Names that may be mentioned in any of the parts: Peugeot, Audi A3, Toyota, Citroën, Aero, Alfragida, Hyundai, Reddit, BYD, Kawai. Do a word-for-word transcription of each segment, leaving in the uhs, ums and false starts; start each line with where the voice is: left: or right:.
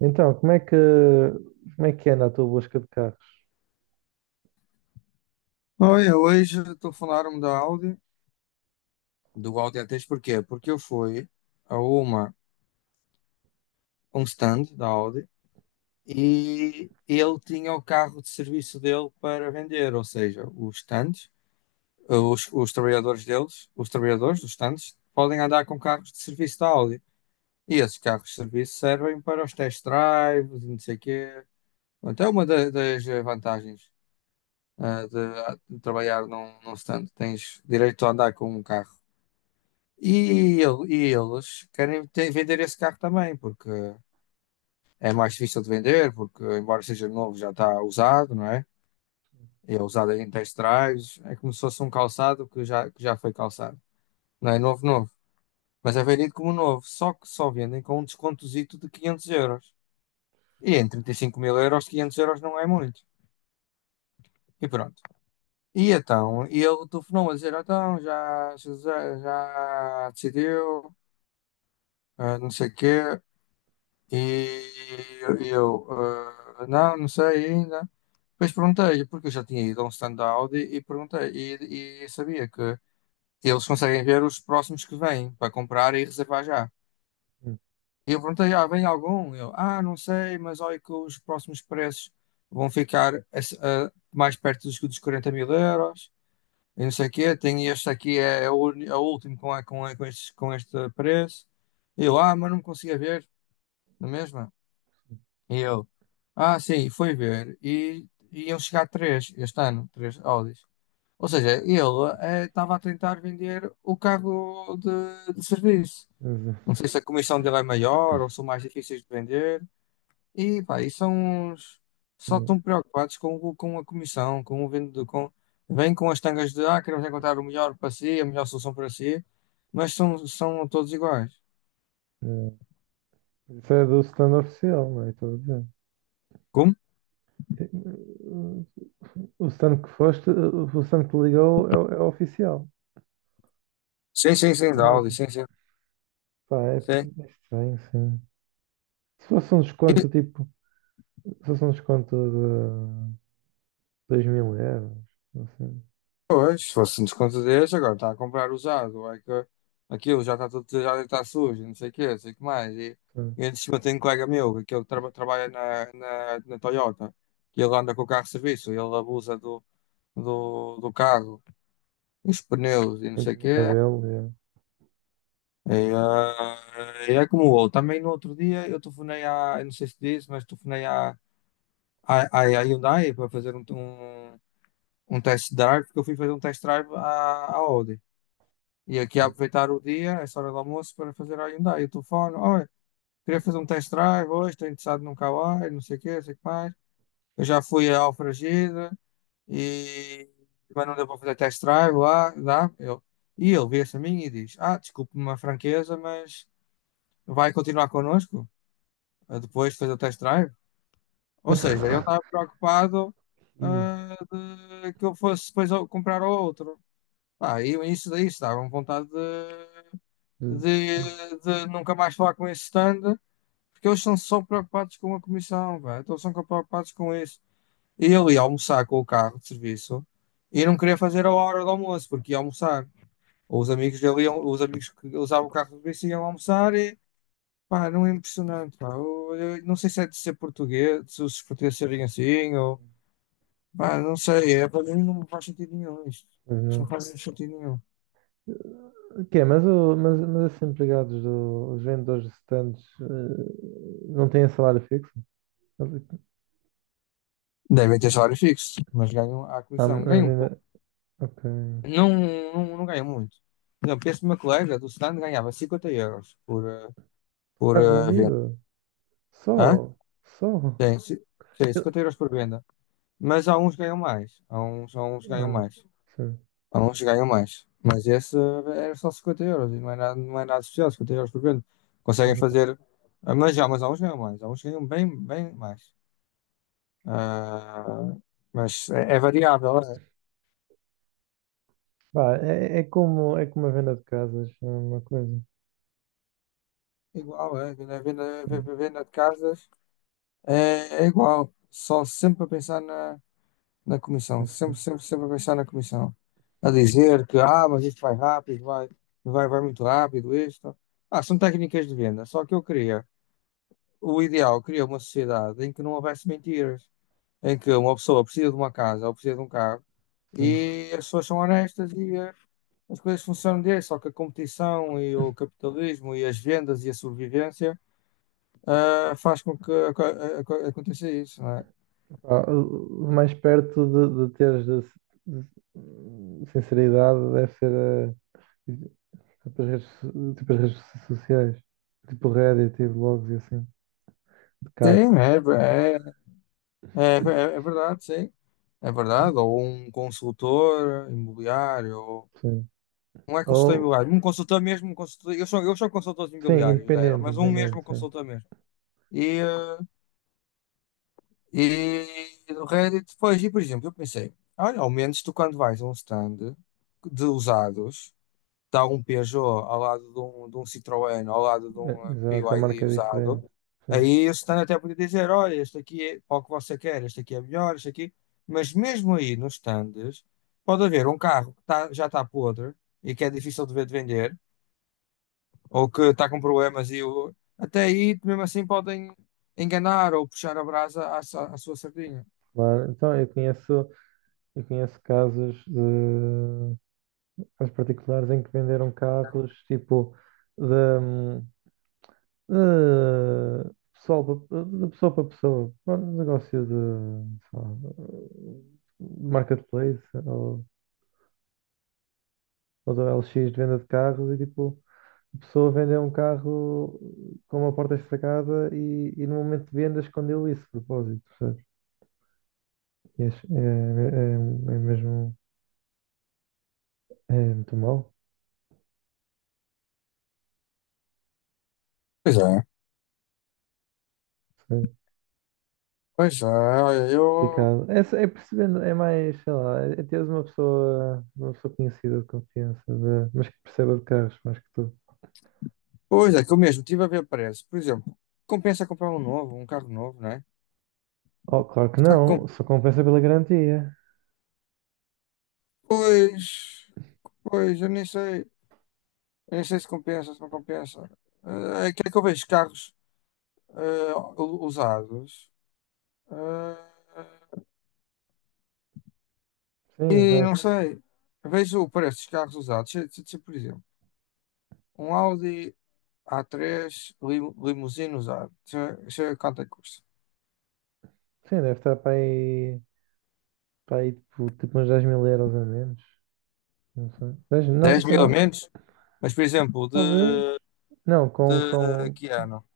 right: Então, como é que, como é que anda a tua busca de carros?
left: Olha, hoje estou a da Audi, do Audi A três. Porquê? Porque eu fui a uma, um stand da Audi e ele tinha o carro de serviço dele para vender. Ou seja, os stands, os, os trabalhadores deles, os trabalhadores dos stands, podem andar com carros de serviço da Audi. E esses carros de serviço servem para os test drives e não sei o quê. Até uma da- das vantagens ah, de, de trabalhar num, num stand, tens direito a andar com um carro. E, el- e eles querem te- vender esse carro também, porque é mais difícil de vender, porque embora seja novo, já está usado, não é? E é usado em test drives, é como se fosse um calçado que já, que já foi calçado. Não é novo, novo, mas é vendido como novo, só que só vendem com um descontozito de quinhentos euros. E em trinta e cinco mil euros, quinhentos euros não é muito. E pronto. E então, e ele telefonou a dizer, então, já, já, já decidiu, ah, não sei o quê. E eu, ah, não, não sei ainda. Depois perguntei, porque eu já tinha ido a um stand da Audi e perguntei, e, e sabia que eles conseguem ver os próximos que vêm para comprar e reservar já.
right: Hum,
left: E eu perguntei, ah, vem algum? Eu, ah, não sei, mas olha que os próximos preços vão ficar a- a- mais perto dos, dos quarenta mil euros, e não sei o quê. Tem este aqui, é, é o, uni- é o último com, a- com, a- com, estes- com este preço. E eu, ah, mas não me conseguia ver, não é mesmo? E eu, ah, sim, fui ver. E iam chegar três este ano, três Audis. Ou seja, ele eh, estava a tentar vender o carro de, de serviço.
right: mas,
left: Não sei se a comissão dele é maior ou são mais difíceis de vender. E pá, e são uns. Só estão
right: hum,
left: preocupados com, o- com a comissão, com o vendedor. Com, vêm com as tangas de, ah, queremos encontrar o melhor para si, a melhor solução para si. Mas são, são todos iguais.
right: hum, Isso é do stand oficial, não é? Estou a dizer.
left: Como?
right: O stand que foste, o stand que ligou é, o- é o oficial
left: Sim, sim, sim,
right: da
left: da Audi,
right: marca.
left: sim, sim.
right: Pá, é,
left: Sim.
right: é estranho, sim. Se fosse um desconto tipo, se fosse um desconto de dois mil euros, assim,
left: Pois, se fosse um desconto desse, agora está a comprar usado, é que aquilo já está tudo, já está sujo, não sei o quê, não sei o que mais. E,
right: sim,
left: e antes de cima tem um colega meu, que ele traba- trabalha na, na, na Toyota, que ele anda com o carro de serviço, ele abusa do, do, do carro, os pneus e não sei
right: sempre
left: o
right: não é
left: quê.
right: dele.
left: E, ah, e é como o outro. Também no outro dia eu telefonei à, eu não sei se disse, mas telefonei à, à, à à Hyundai para fazer um, um, um test drive, porque eu fui fazer um test drive à, à Audi. E aqui a
right: É.
left: aproveitar o dia, essa hora do almoço, para fazer a Hyundai. O telefone, olha, queria fazer um test drive hoje, estou interessado num Kawai, não sei o quê, não sei o que mais. Eu já fui à Alfragida e mas não deu para fazer test drive lá, dá. Eu... E ele vira-se a mim e diz, ah, desculpe-me a franqueza, mas vai continuar connosco eh, depois de fazer o test drive? Ou seja, ele estava preocupado,
right: E,
left: ah, de que eu fosse depois ao- comprar outro. Ah, e isso daí estava com vontade de de, de nunca mais falar com esse stand, porque eles estão só preocupados com a comissão, velho. Então são preocupados com isso. E ele ia almoçar com o carro de serviço e não queria fazer a hora do almoço, porque ia almoçar. Os amigos dele iam, os amigos que usavam o carro de serviço iam almoçar e pá, não é impressionante, pá. Eu, eu não sei se é de ser português, se os portugueses serem assim, ou pá, não sei, é, para mim não faz sentido nenhum isto.
right: mas
left: Isto não
right: não.
left: faz sentido nenhum.
right: O quê? Mas, o, mas, mas esses empregados, do, os vendedores de stands, eh, não têm salário fixo? Mas-
left: Devem ter salário fixo, mas ganham a
right: Ah, mas
left: comissão. Ganham.
right: ainda. Ok.
left: Não, não, não ganha muito. Por exemplo, este meu colega do stand ganhava cinquenta euros por, eh, por
right: Carro
left: eh, venda.
right: vendido?
left: Hã?
right: Só? Só?
left: Sim, ci- sim,
right: Eu-
left: cinquenta euros por venda. Mas há uns que ganham mais. Há uns, há uns que ganham
right: Ah,
left: mais.
right: foi.
left: Há uns que ganham mais. Mas esse, eh, era só cinquenta euros e não é nada, não é nada especial, cinquenta euros por venda. Conseguem fazer. Ah, mas já, mas há uns que ganham mais. Há uns que ganham bem, bem mais. Ah, mas é, é variável, é
right: Pá, é, é como, é como a venda de casas, é uma coisa.
left: igual, é. A venda, a venda a venda de casas é, é igual. Só sempre a pensar na. Na comissão,
right: Não
left: sempre,
right: sei.
left: sempre, sempre a pensar na comissão, a dizer que, ah, mas isto vai rápido, vai, vai, vai muito rápido, isto. Ah, são técnicas de venda, só que eu queria, o ideal, eu queria uma sociedade em que não houvesse mentiras, em que uma pessoa precisa de uma casa ou precisa de um carro
right: Hum.
left: e as pessoas são honestas e, eh, as coisas funcionam desse, só que a competição e o capitalismo e as vendas e a sobrevivência, ah, faz com que aco- aco- aconteça isso, não é?
right: Pá, o o mais perto de, de teres de, de sinceridade deve ser eh, tipo, as redes, so- tipo as redes so- sociais, tipo Reddit e blogs e assim, de carros.
left: Sim, é. É, é, é verdade, sim. É verdade. Ou um consultor imobiliário, ou...
right: Sim.
left: não é consultor
right: Ou,
left: imobiliário, um consultor mesmo, um consultor... Eu sou, eu sou consultor de
right: sim,
left: imobiliários da Aero,
right: independente,
left: mas um mesmo
right: independente, sim.
left: consultor mesmo. E, eh, e do Reddit, depois, e por exemplo, eu pensei, olha, ao menos tu quando vais a um stand de usados. Está um Peugeot ao lado de um, de um Citroën, ao lado de
right: Eh,
left: um, eh,
right: Exato, a marca
left: B Y D
right: é
left: usado,
right: diferente. Sim,
left: aí o stand até podia dizer, olha, este aqui é para o que você quer, este aqui é melhor, este aqui... Mas mesmo aí nos stands, pode haver um carro que tá- já está podre e que é difícil de ver de vender, ou que está com problemas e o... até aí, mesmo assim, podem enganar ou puxar a brasa à, sa- à sua sardinha.
right: claro. Então, eu conheço, eu conheço casos de aos particulares em que venderam carros tipo da eh, pessoal pa- de pessoa para pessoa, um negócio de, sei lá, de marketplace ou, ou do L X de venda de carros e tipo a pessoa vendeu um carro com uma porta estragada e, e no momento de venda escondeu isso de propósito, percebes? E acho- É, é, é mesmo é muito mau.
left: Pois é, pois é, olha, eu...
right: Complicado. É, só- é percebendo, é mais, sei lá, é é teres uma pessoa, uma pessoa conhecida de confiança, de- mas que perceba de carros mais que tu.
left: Pois é, que eu mesmo estive a ver preço. Por exemplo, compensa comprar um novo, um carro novo, né?
right: Oh, claro que
left: Tá com-
right: não, só compensa pela garantia.
left: pois, pois, eu nem sei, eu nem sei se compensa, se não compensa. Eh, É que é que eu vejo carros, eh, u- usados, eh,
right: Sim,
left: e não
right: exato.
left: sei, vejo o preço dos carros usados. Se, se- se, por exemplo, um Audi a três lim, limusine usado, deixa deixa eu ver quanto é que custa?
right: Sim, deve estar para aí, para aí tipo, tipo uns dez mil euros a menos. Não sei. dez, não,
left: Dez
right: se
left: mil a
right: calhar,
left: menos, mas por exemplo,
right: talvez.
left: de,
right: Não, com,
left: de
right: com.
left: que ano?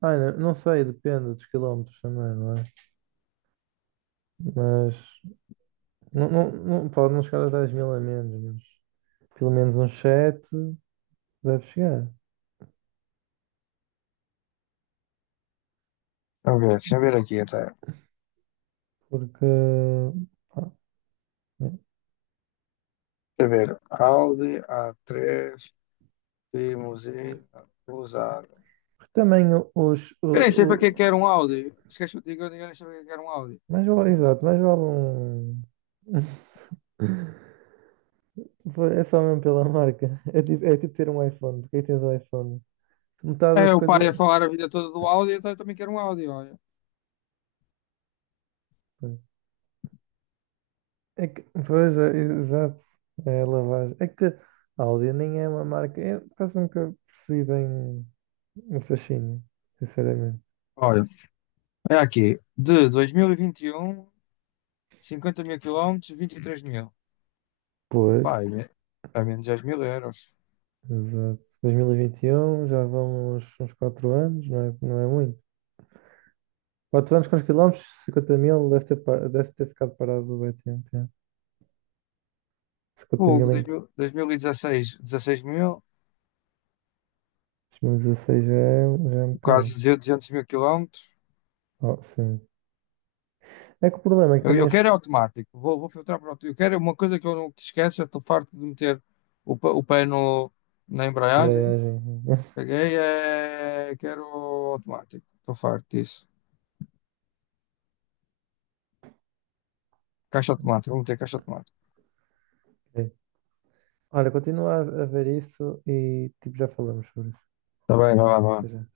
right: Ai, não, não sei, depende dos quilómetros também, não é? Mas não, não, não- pode não chegar aos dez mil a menos, mas pelo menos uns sete deve chegar.
left: Deixa eu ver, deixa eu ver aqui até. Deixa
right: Porque, pá, né,
left: eu ver, Audi a três limusine usado.
right: porque também os, o,
left: Eu nem sei para que é que
right: o-
left: era um Audi. Se queres que eu te diga, eu nem sei para que é que era um Audi.
right: mais vale, exato, mais vale um. É só mesmo pela marca. É tipo, é tipo ter um iPhone. Porque aí tens um iPhone. Metade
left: É,
right: das
left: o pai a
right: coisas.
left: falar a vida toda do Audi, então eu também quero um Audi, olha.
right: É que, pois, é, exato. É a lavagem. É que a Audi nem é uma marca. Eu quase nunca percebi bem o fascínio, sinceramente.
left: Olha, é aqui, de dois mil e vinte e um, cinquenta mil quilómetros, vinte e três mil.
right: Pois,
left: Opá, é, me- é menos dez mil euros.
right: exato. dois mil e vinte e um, já vão uns, uns quatro anos, não é, não é muito. Quatro anos, quantos quilómetros? Cinquenta mil, deve ter, pa- deve ter ficado parado bem tempo. É. Cinquenta
left: Fogo,
right: mil em
left: dois mil dois mil e dezasseis, dezasseis mil, e dezasseis, dezasseis mil,
right: dois mil e dezasseis já é, já é um bocado.
left: quase duzentos mil quilómetros.
right: Oh, sim. É que o problema é que
left: Eu,
right: também
left: eu
right: as
left: quero é automático, vou, vou filtrar para o automático. Eu quero é uma coisa que eu não esqueço, eu estou farto de meter o, pa- o pé no, na embreagem.
right: embreagem.
left: Peguei, é... quero automático. Estou farto disso. Caixa automática, vamos ter caixa automática.
right: Sim. Olha, continua a a ver isso e tipo, já falamos sobre isso.
left: Tá bem, vai lá, vai
right: Até
left: lá.
right: já.